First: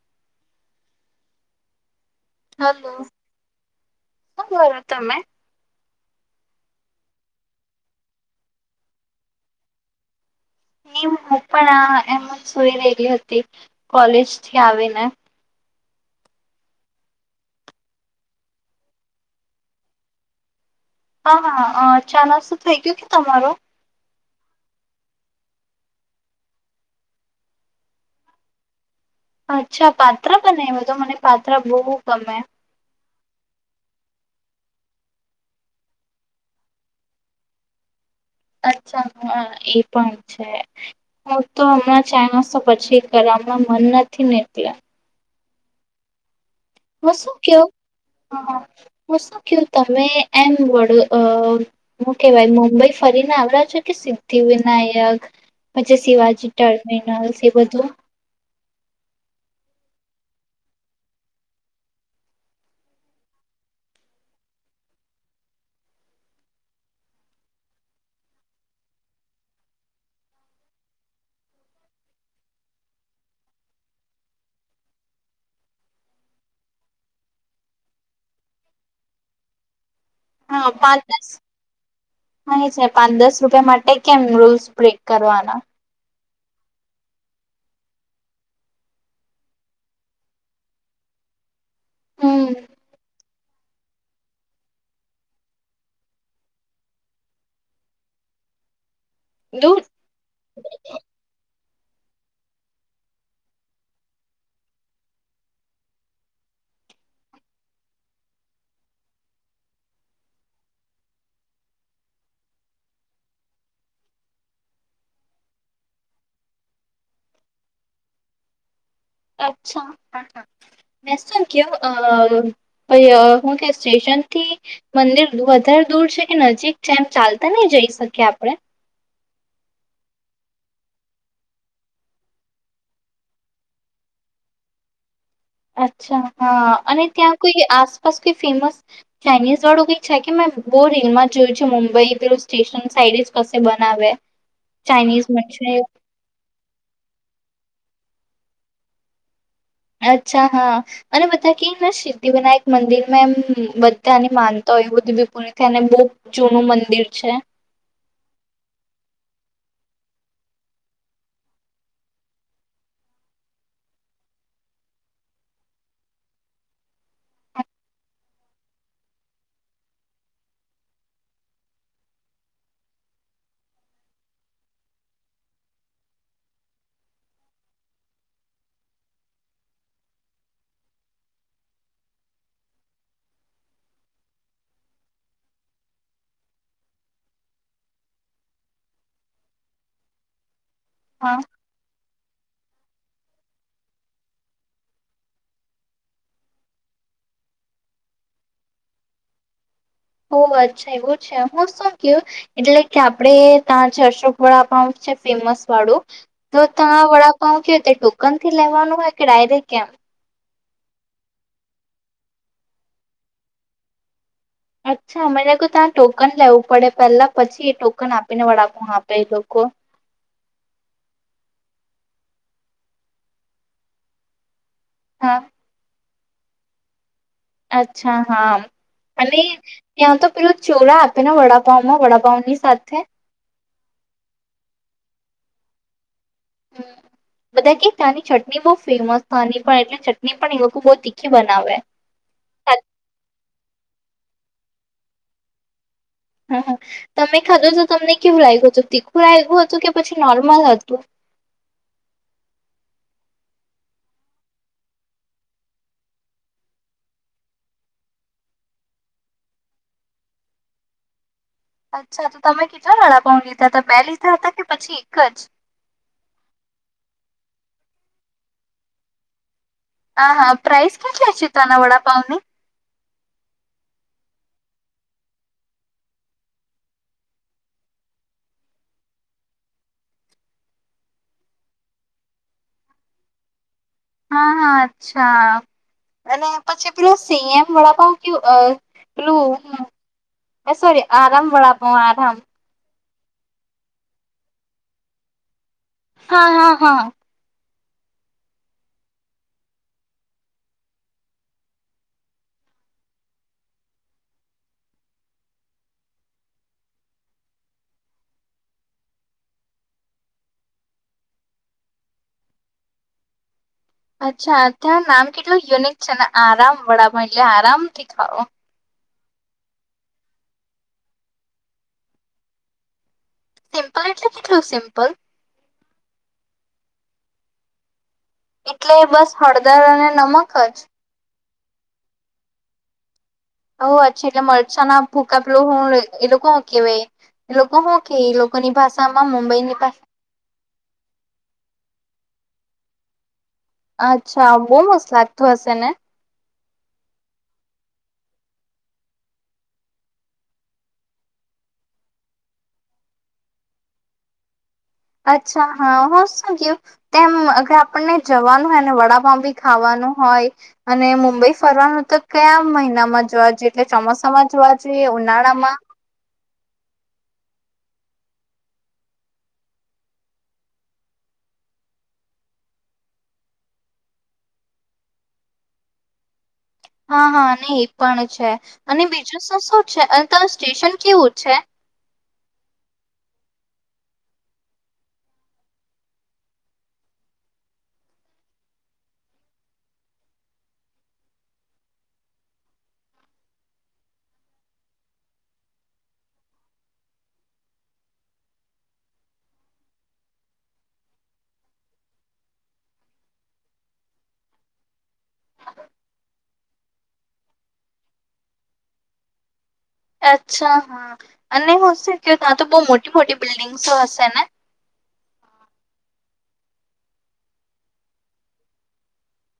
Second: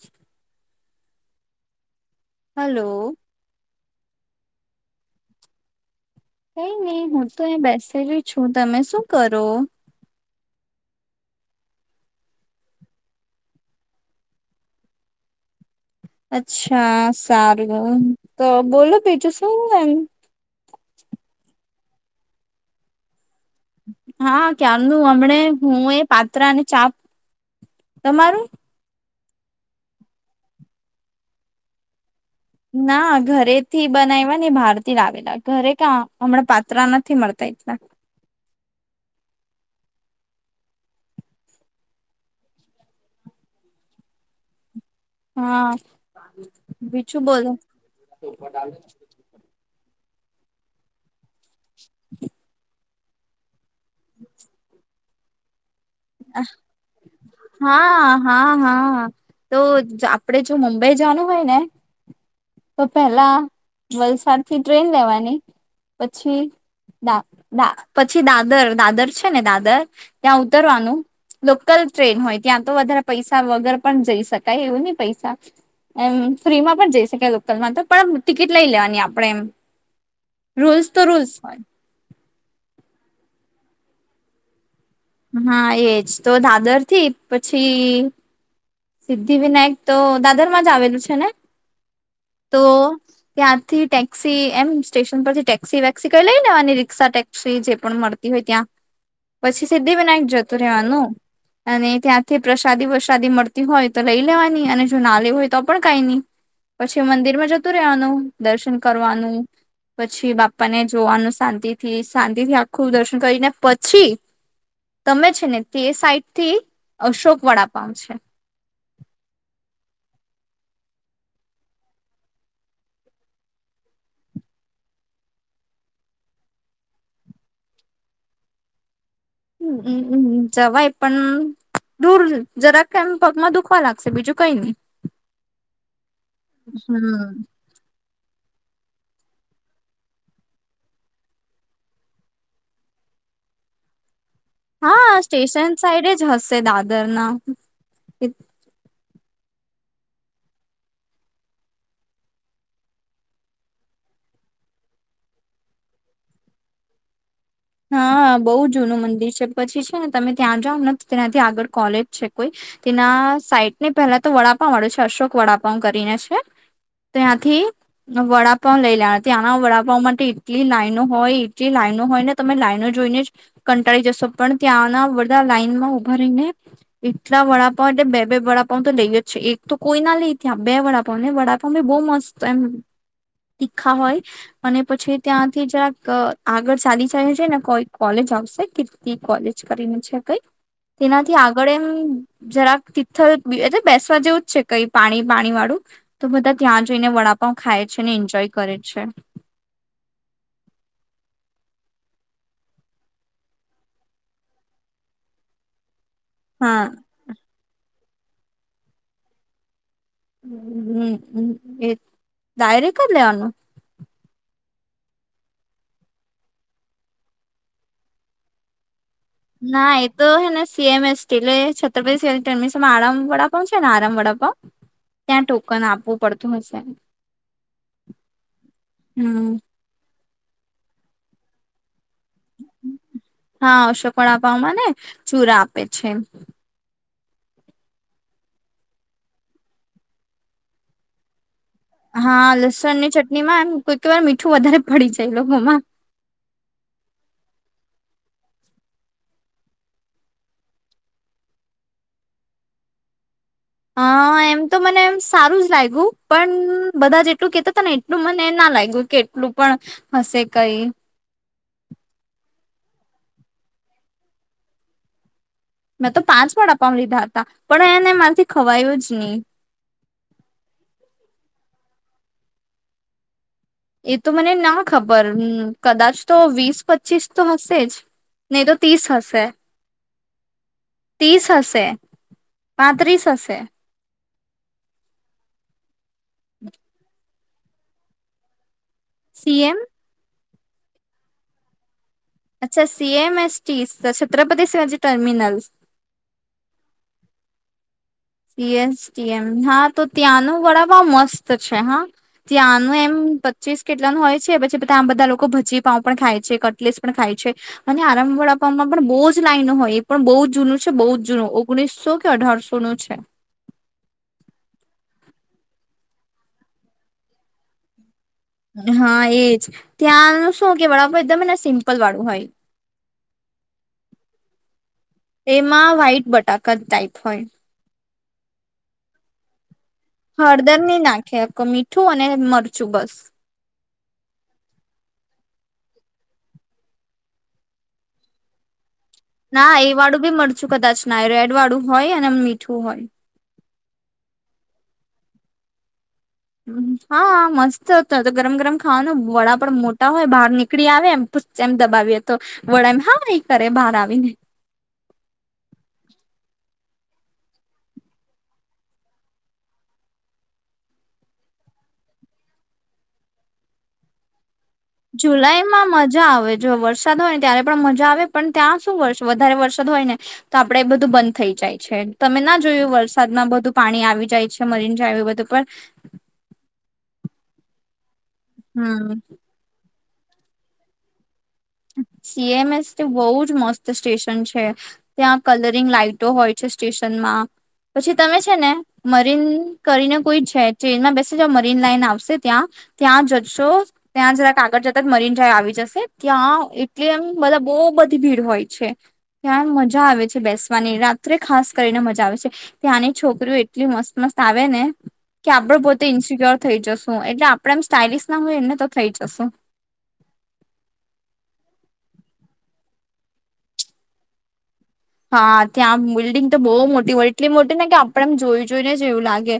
શ [unintelligible] હલો. હ બર તમમે કઈ નહી હું તો બેસેલી છું તમે શું કરો. હું પણ આ એમ સુઈ રહેલી હતી કોલેજ થી આવીને. અચ્છા સારું તો બોલો બીજું શું એમ. હા-હા ચા નાસું થઇ ગયું કે તમારું હા કારનું હમને હું એ પાત્ર અને ચા તમારું? અચ્છા પાત્ર બને એ બધ મને પાત્ર બહુ ગમે ના ઘરે થી બનાવવા ને બહાર થી લાવેલા ઘરે કા હમણાં પાત્ર નથી મળતા [inaudible] એ પણ છે. હું તો હમણાં ચાણસો પછી કર્યા હમણાં મન નથી નીકળ્યા. હમ. હું શું ક હું શું ક તમે એમ વડ. અ મુું કેહેવાય મુંબઈ ફરીને આવડ છ કે સિદ્ધિ વિિનાયક. એ બધું હા હા હા તો. આપડે જો મુંબઈ જવાનું હોય ને. તો પેલા વલસાડ થી ટ્રેન લેવાની પછી. ાા પછી દાદર દાદર છે ને દાદર ત્યાં ઉતરવાનું. લોકલ ટ્રેન હોય ત્યાં તો વધારે પૈસા વગર પણ જઈ શકાય એવું નહી પૈસા. એમ ફ્રીમાં પણ જઈ શકેાય લોકલમાં તો પણ ટિકિટ લઈ લેવાની આપણેે એમ. હા રૂલ્સ તો પાંચ દસ રોૂલ્સ હોય. હા એ છે પાંચ દસ રૂપિયા માટે કેમ રોલ્ સ્પ્રે. હા એજ તો દાદર થી પછી. સિદ્ધિ વિનાયક તો દાદર માં જ આવેલું છે ને હમ તો. ત્યાંથી ટેક્સી એમ સ્ટેશન પરથી ટેક્સી વેક્સી કઈ લઈનેેવાની રિક્ષા ટેક્સી જે પણ મળતી હો. ય ત્યાં. પછી દૂર સિદ્ધિ વિિનાયક જતું રહેવાનું અને ત્યાંથી પ્રસાદી વસાદી મળત. હોય તો લઈ લેવાની અને જો ના લે હોય તો પણ કઈ નઈ. પછી મંદિર માં જતું રહેવાનું દર્શન કરવાનું પછી બાપાને જોવાનું શાંતિ થી, શાંતિ થી આખું દર્શન કરીને પછી તમે છે ને, તે સાઈટ થી અશોક વડા પાંઉ છે. અચ્છા! વેસ્ટર્ન ક્યો, અ હું કે સ્ટેશન અન થી મંદિર વધારે દૂર છે કે નજીક છે એમ ચાલતા નઈ જઈ શકીએ આપણે? [inaudible] ઉં હમમમ જવાય પણ દૂર, જરાક એમ પગમાં દુખવા લાગશે, બીજું કંઈ ની અચ્છા, હાં અને ત્યાં કોઈ આસપાસ કે ફેમસ ચાઇનીઝ વાળું કંઈ છે કે? મેં બો રીલ માં જોયું છે મુંબઈ, પેલું સ્ટેશન સાઈડે જ કસે બના આવે હા, સ્ટેશન સાઈડે જ હશે દાદર ના અચ્છા, હા અને બધા કેયને સિદ્ધિ વિનાયક મંદિરમાં એમ બધ્ધાની માનતા ઓય એવુંબ્ધી બી પુરી થાયને બો જૂનું મંદિર છે હાં, બહુ જૂનું મંદિર છે, પછી છે ને તમે ત્યાં જાઓને તો, તેનાથી આગળ કોલેજ છે કોઈ તેના સાઈટ ને પહેલા તો વડાપાંવ વાળું છે, અશોક વડાપાંવ કરીને છેશ ત્યાંથી વડાપાવ લઈ લેઆના, ત્યાંના વડાપાવ માટે એટલી લાઈનો હોય, એટલી લાઈ આઈનો હોય ને તમે લાઈનો જોઈને જ કંટાળી જશો, પણ ત્યાંના બધા લાઈન માં ઉભા રહીને, એટલા તા વડાપઉ એટલે બે બે વડાપાવ તો દઈ જ છે. એક તો કોઈ ના લઈ ત્યાં, બે વડાપાાવ, ને વડાપાવ બઉ મસ્ત તો એમ, તીખા હોય અને પછી ત્યાંથી જરાક આગળ ચાલી તને છે ને કોઈ કોલેજ આવશે, કીર્તિ કોલેજ કરીને છે કઈ. તેનાથી હા આગળ એમ જરાક તિથલ એટલે બેસવા જેવું જ છે કઈ પાણી પાણી વાળું, તો બધા ત્યાં જઈને વડા પાવ ખાય છે ને ઇન્જોય કરે છે. [inaudible] ઓ અચ્છા એવું છે. હું શું કેઉ, એટલે કે આપડે તા જે અશોક વડાપાવ છે ફેમસ વાળું તો હા તા વડાપાઉ કેરીતે ટોકન થી લેવાનું હોય કે ડાયરેક્ટ કેમ? હમ્મ હમ્મ એ, ડાયરેક જ લેવાનું. અચ્છા મને લાઇગુ તા ટોકન લેવું પડે પેહલા પછી એ ટોકન આપીને વડાપાઉ આપ ના એ તો હે ને સી એમ એસ કે એટલે છત્રીશ [unintelligible] મિસમાં આરામ વડાપાઉ છે ને આરામ વડાપાઉ, હા ત્યાં ટોકન આપુ પડતુ હસે. અચ્છા હા, અને હમ ત્યાં તો પેલું ચોરા આપે ને વડાપાવ માં વડા હા અશોક વડપાઉમાં ને, ચૂરા આપે છે. હમ્મ. બધા કે તાની ચટની બો ફેમસ આની પણ એટલી ચટણી પણ એ લોકો બહુ તીખી બનાવે. હા લસણ ની ચટણી માં એમ કોઈ કોઈ વાર મીઠું વધારે પડી જાય એ લોકોમાં. હા હ, તમે ખાધો તો તમને કેવું લાઇગુ તું, તીખું લાઇગુ હતું કે પછી નોર્મલ હતું? હા એમ તો મને સારું જ લાઇગુ, પણ બધા જેટલું કેતા તા ને એટલું મને ના લાઇગુ કે એટલું પણ હશે કઈ. અચ્છા તો તમે કેટલા વડાપાવ લીધા તા, બે લીધા હતા કે પછી એક જ? મેં તો પાંચ વડાપાઉ લીધા હતા પણ એને મારથી ખવાયું જ ની. હા હા પ્રાઇસ કેટલી છે ત્યાં ના વડાપાઉ ની? એ તો મને ના ખબર, કદાચ તો વીસ પચીસ તો હશે જ. નહી તો તીસ હશે. તીસ હશે, પાંત્રીસ હશે. હા હા અચ્છા અને પછી પેલો સી એમ વડાપાઉ કેવું અ પેલુ હું સીએમ અ સોરી આરામ વડાપાઉ આ અચ્છા સી એમ એસથી છત્રપતિ શિવાજી ટર્મિનલસ. હા હા હા. સીએસટીએમ હા તો ત્યાં નો વડાપાઉ મસ્ત છે હા ત્યાંનું એમ પચીસ કેટલાનું હોય છે પછી આમ બધા લોકો ભાજીપાઉ પણ ખાય છે કટલેસ પણ ખાય છે. આરામ વ આપવામાં પણ બહ જ લાઈનો હોય એ પણ બહુ જ જૂનું છે બહુ જ જૂનું ઓગણીસો કે. અઢારસો નું છે. અચ્છા ત્યાં નામ કેટલું યુનિક છે ને આરામ વડાપાઉ એટલે આરામ થી ખાવ. હા એજ ત્યાંનું શું કે વાળ એકદમને સિમ્પલ વાળું હોય. સિમ્પલ એટલે કેટલુ સિમ્પલ. એમાં વ્હાઈટ બટાકા ટાઈપ હોય. એટલે બસ હળદર અને નમક હળદર જ. નહી નાખે મીઠું અને મરચું બસ. હ્જીએટલે મરચા ના ભુકા પેલો હું એ લોકો કહૅ વાય. લોકો હો કે લોકોની ભાષા ના એ વાળું બી મરચું કદાચ ના રેડ વાળું હોય અને મીઠું હોય. અચ્છા બહુ મસ્ત લાગતુ હશે ને. હા મસ્ત તો તો ગરમ ગરમ ખાવાના વડા પણ મોટા હોય બહાર નીકળી આવે એમ તો. જેમ દબાવીએ તો વડા એમ હાય કરે બહાર આવીને. અચ્છા હા હ શું થયું તેમ અગર આપણને જવાનું હોય ને વડાપાવ બી ખાવાનું. હોય અને મુંબઈ ફરવાનું તો કયા મહિનામાં જોવા જઈએ એટલે ચોમાસામાં જોવાય. જુલાઈ માં મજા આવે જો વરસાદ હોય ને ત્યારે. પણ મજા આવે પણ ત્યાં શું વરસે વધારે વરસાદ હોય ને તો આપડે એ બધું બંધ થઈ જાય છે તમે ના જોયુ. ય વરસાદમાં બધું પાણી આવી જાય છે મરીનડ્રાઇવ પર. હા હા ને એ પણ છે અને હમ બીજું શુ શું છે તે સ્ટેશન કેવું છે. સીએમએસ તો બહુ જ મસ્ત સ્ટેશન છે ત્યાં કલરીંગ લાાઈટો હોય છે સ્ટેશનમાં. ના. પછી તમે છે ને મરીન કરીને કોઈ છે ટ્રેનમાં બેસે જ મરીન લાઈન આવશે ત્યાં. ત્યાં જશો ત્યાં જરા કાગળ જતા મરીન જાય આવી જશે ત્યાં. એટલે એમ બધા બહુ બધી ભીડ હોય છે. ત્યાં મજા આવે છે બેસવાની રાત્રે ખાસ કરીને મજા આવે છે ત્યાંની છોકરીઓ એટલી મસ્ત મસ્ત. આવે ને કે આપડે પોતે ઇન્સિક્યોર થઈ જશું એટલે આપણેે એમ સ્ટાઇલિશ ના હોય એને તો થઈ જશું. અચ્છા હા અને એુંશે કે ત્યાં તો બહ મોટી મોટી બિલ્ડિંગસો હશે ને. હા ત્યાં બિલ્ડિંગ તો બહુ મોટી હોય એટલી મોટી ને કે આપડેમ જોઈ જોઈને જ એવું લાગે.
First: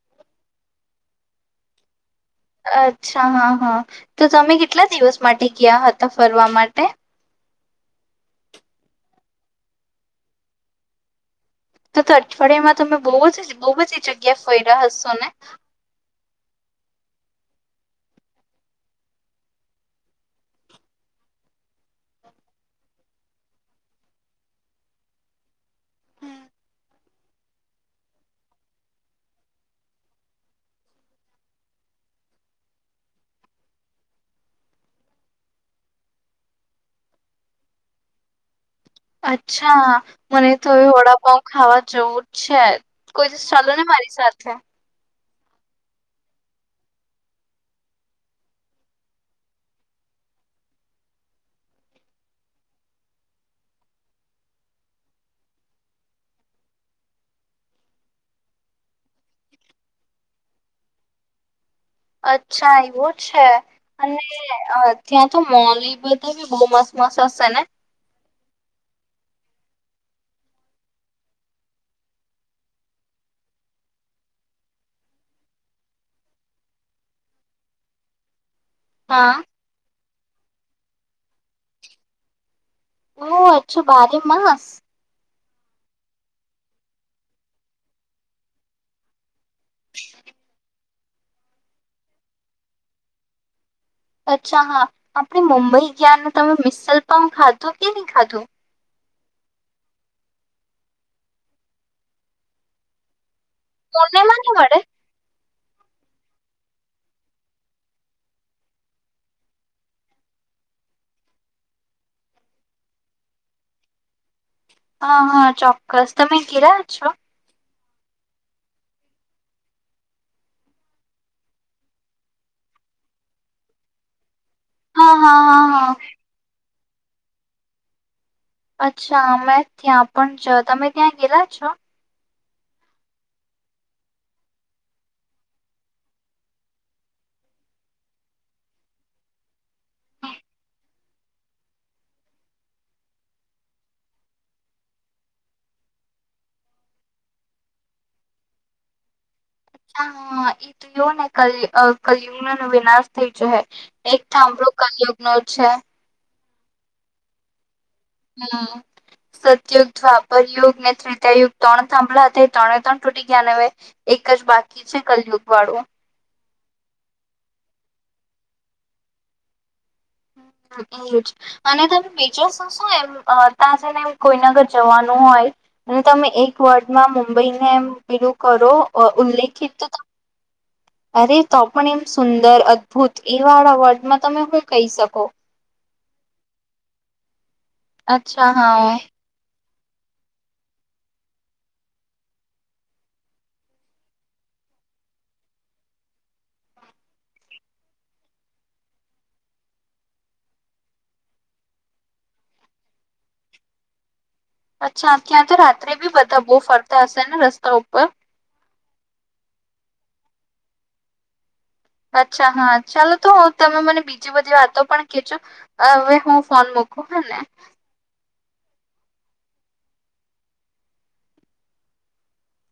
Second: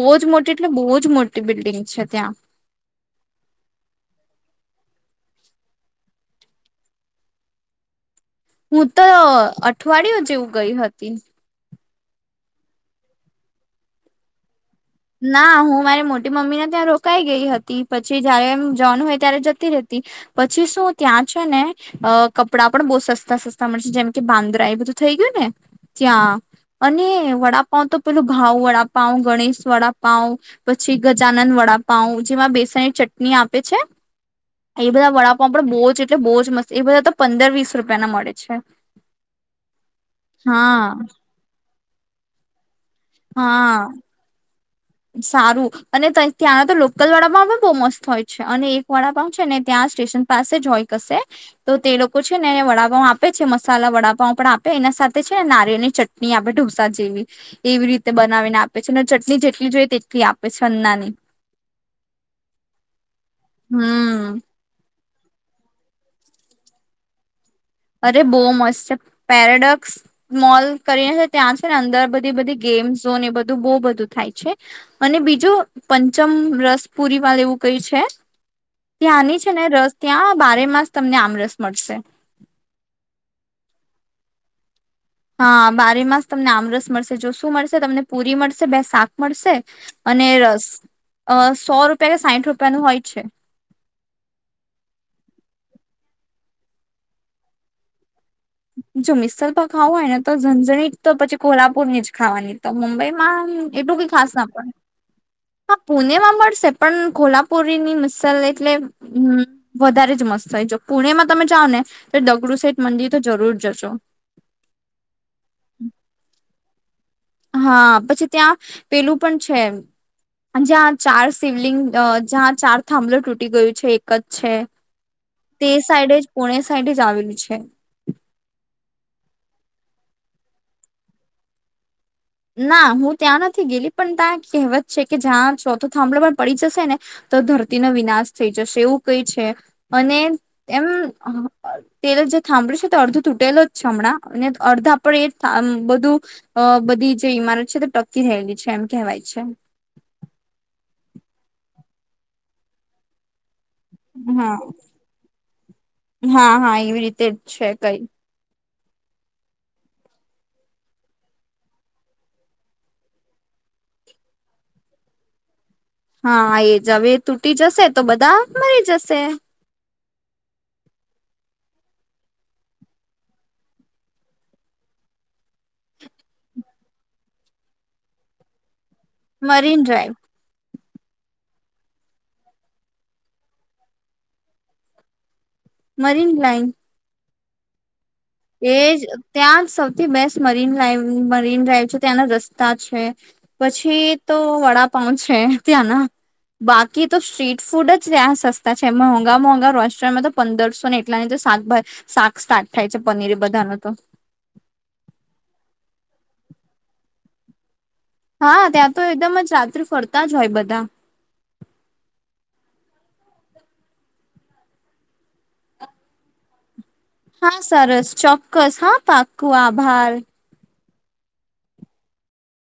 બહુ જ મોટી એટલે બહુ જ મોટી બિલ્ડિંગ છે ત્યાં. અચ્છા હા હા તો તમે કેટલા દિવસ માટે ગયા હતા ફરવા માટે. [inaudible] હું તો અઠવાડિયયો જેવું ગઈ હતી. તો તો અઠવાડિયામાં તમે બહુ જ બહુ જ જગ્યા ફરી. ના હું મારી મોટી મમ્મી ને ત્યાં રોકાઈ ગ. હતી પછી જયારે એમ જવાનું હોય ત્યારે જતી રતી પછી શું ત્યાં છે ને. કપડાં પણ બહુ સસ્તા સસ્તા મળશે જેમ કે બાંદ્રા એ બધું થઈ ગયું ને ત્યાં. અને વડાપં તો પેલું ભાવ વડાપાવ ગણેશ. વડાપઉ પછી ગજાનન વડાપઉ જેમાં બેસણ ચટણી આપે છે. એ બધા વડાપ આપડ બહુ જ એટલે બહુ જ મસ્ત એ બધા તો પંદર વીસ રૂપિયાના મળે છે. અચ્છા મને તો હા. વડાપઉ ખાવા જવું જ છે. કોઈ તો ચાલો ને મારી સાથે. સારું અને ત્યાંના તો લોકલ વાડાપાવ પણ બહુ મસ્ત હોય છે અને એક વાડાપાવ છે ને ત્યાં. પાસે જય ક તો તે લોકો છે ને વડાપાવ આપે છે મસાલા વડાપાાવ પણ આપે એના છે નારિે ની ચટણી આપે ઢોસા જેવી એવી રીતે બનાવીને આપે છે ને ચટણી જેટલી કેટલી જોઈ તેટલી આપે છે અન્નાની અચ્છા એવું છે અને હમ ત્યાં તો મોલલી બધા ભી બહુ મસ મસ હશે ને અરે બહુ મસ્ત છે પેરાડોક્સ મોલ કરીને છે ત્યાં છે ને અંદર બધી બધી ગે એ બધું બ બધું થાય છે અને બીજું પંચમ રસ પુરી વાળું એવું ક હા ત્યાંની છે ને રસ ત્યાં બારે માસ તમને આમ રસ મળશે ઓ હછો બારે માસ હા બારે માસ તમને આમરસ મળશે જો શું મળશે તમને પુરી મળશે બે શાક મળશે અને રસ અ સો રૂપિયા કે સાઠ રૂપિયાનું હોય છે અચ્છા હા આપણેે મુંબઈ ગયા તમે મિસલપામ ખાધો કે નહી ખાધો જો મિસલ પર ખાવું હોય ને તો ઝનઝણી જ તો પછી કોલ્હાપુર ની જ ખાવાની તો મુંબઈમાં હમ એટલું કઈ પુણે ખાસ માં ના નહી પડે મળે હા પુણે માં મળશે પણ કોલ્હાપુરી ની મસાાલ એટલે હ વધારે જ મસ્ત થ પુણેમાં તમે જાાવ ને તો દગડું સાઠ મંદિર તો જરૂર જશો હા હા ચોક્કસ તમે ઘરા છો હા પછી ત્યાં પેલું પણ છે જ્યાં ચાર શિવલિંગ જ્યાં ચાર થાંભલો તૂટી ગયું છે એક જ છે હા હા હા તે હા સાઈડે જ પોુણે સાઈડ જ આવેલું છે અચ્છા મેમે ત્યાં પણ જ તમે ત્યાં ગેલા છો ના હું ત્યાં નથી ગેલી પણ ત્યાં કહેવત છે કે જ્યાં ચોથો થાંભલો પણ પડી જશે ને તો ધરતીનો વિનાશ થઈ જશે એવું કઈ છે અને એમ તે થંભળ્યું છે તો અર્ધ તૂટેલો જમણાં અને અર્ધ આપડે એ બધું બધી તે ઈમારત છે તો ટકી રહેયલી છે એમ કહેવાય છે અચ્ હ એ તું એવ ને કલ કલયુ ન વિનાશ થઈ એક થંભડો હા કલયુગ્ ન છે હા હા! એવી રીતે જ છે કઈ હા સતયુગ દ્વાપર યુગ ને ત્રેતા યુગ ત્રણ સાંભળા હતા એ ત્રણે ત્રણ તૂટી ગયા ન અવે એક એક જ બાકી છે કલિયુગ વાળું. હા! એ જ અવે એ તૂટી જશે તો બધા મરી જશે. હમ એજ અને તમે બીજો શું શું એમ અ તા જઈને એમ કોઈના ઘર જવાનું હોય અને તમે એક વર્ડમાં મુંબઈને એ પેલું કરો અ ઉલ્લેખિત મરીન તો ડ્રાઈવ અરે તો પણ એમ સુંદર અદભુત એ વાળા વર્ડમાં તમે હું કઈ શકો? મરીન લાઈન અચ્છા હા એજ ત્યાં સૌથી best marine live marine drive છે, ત્યાંના રસ્તા છે, પછી તો વડા પાઉ છે ત્યાં ના. બાકી તો સ્ટ્રીટ ફૂડ જ ત્યા સસ્તા છે. મોંઘા મોંઘા રોસ્ટોરન્ટમાં તો પંદરસો ને એટલા ની તો શાકભ શાક સ્ટાર્ટ થાય છે પનીર બધાનું તો. અચ્છા! ત્યાં તો રાત્રે બી બધા બો ફરતા હશે ને રસ્તા ઉપર? હા ત્યાં તો એકદમ જ રાત્રે ફરતા જ હોય બધા. અચ્છા હા ચાલો તો હું તમે મને બીજી બધી વાતો પણ કેજો અવે હું ફોન મુક હા સરસ, ચોક્કસ, હા પાકું, આભાર.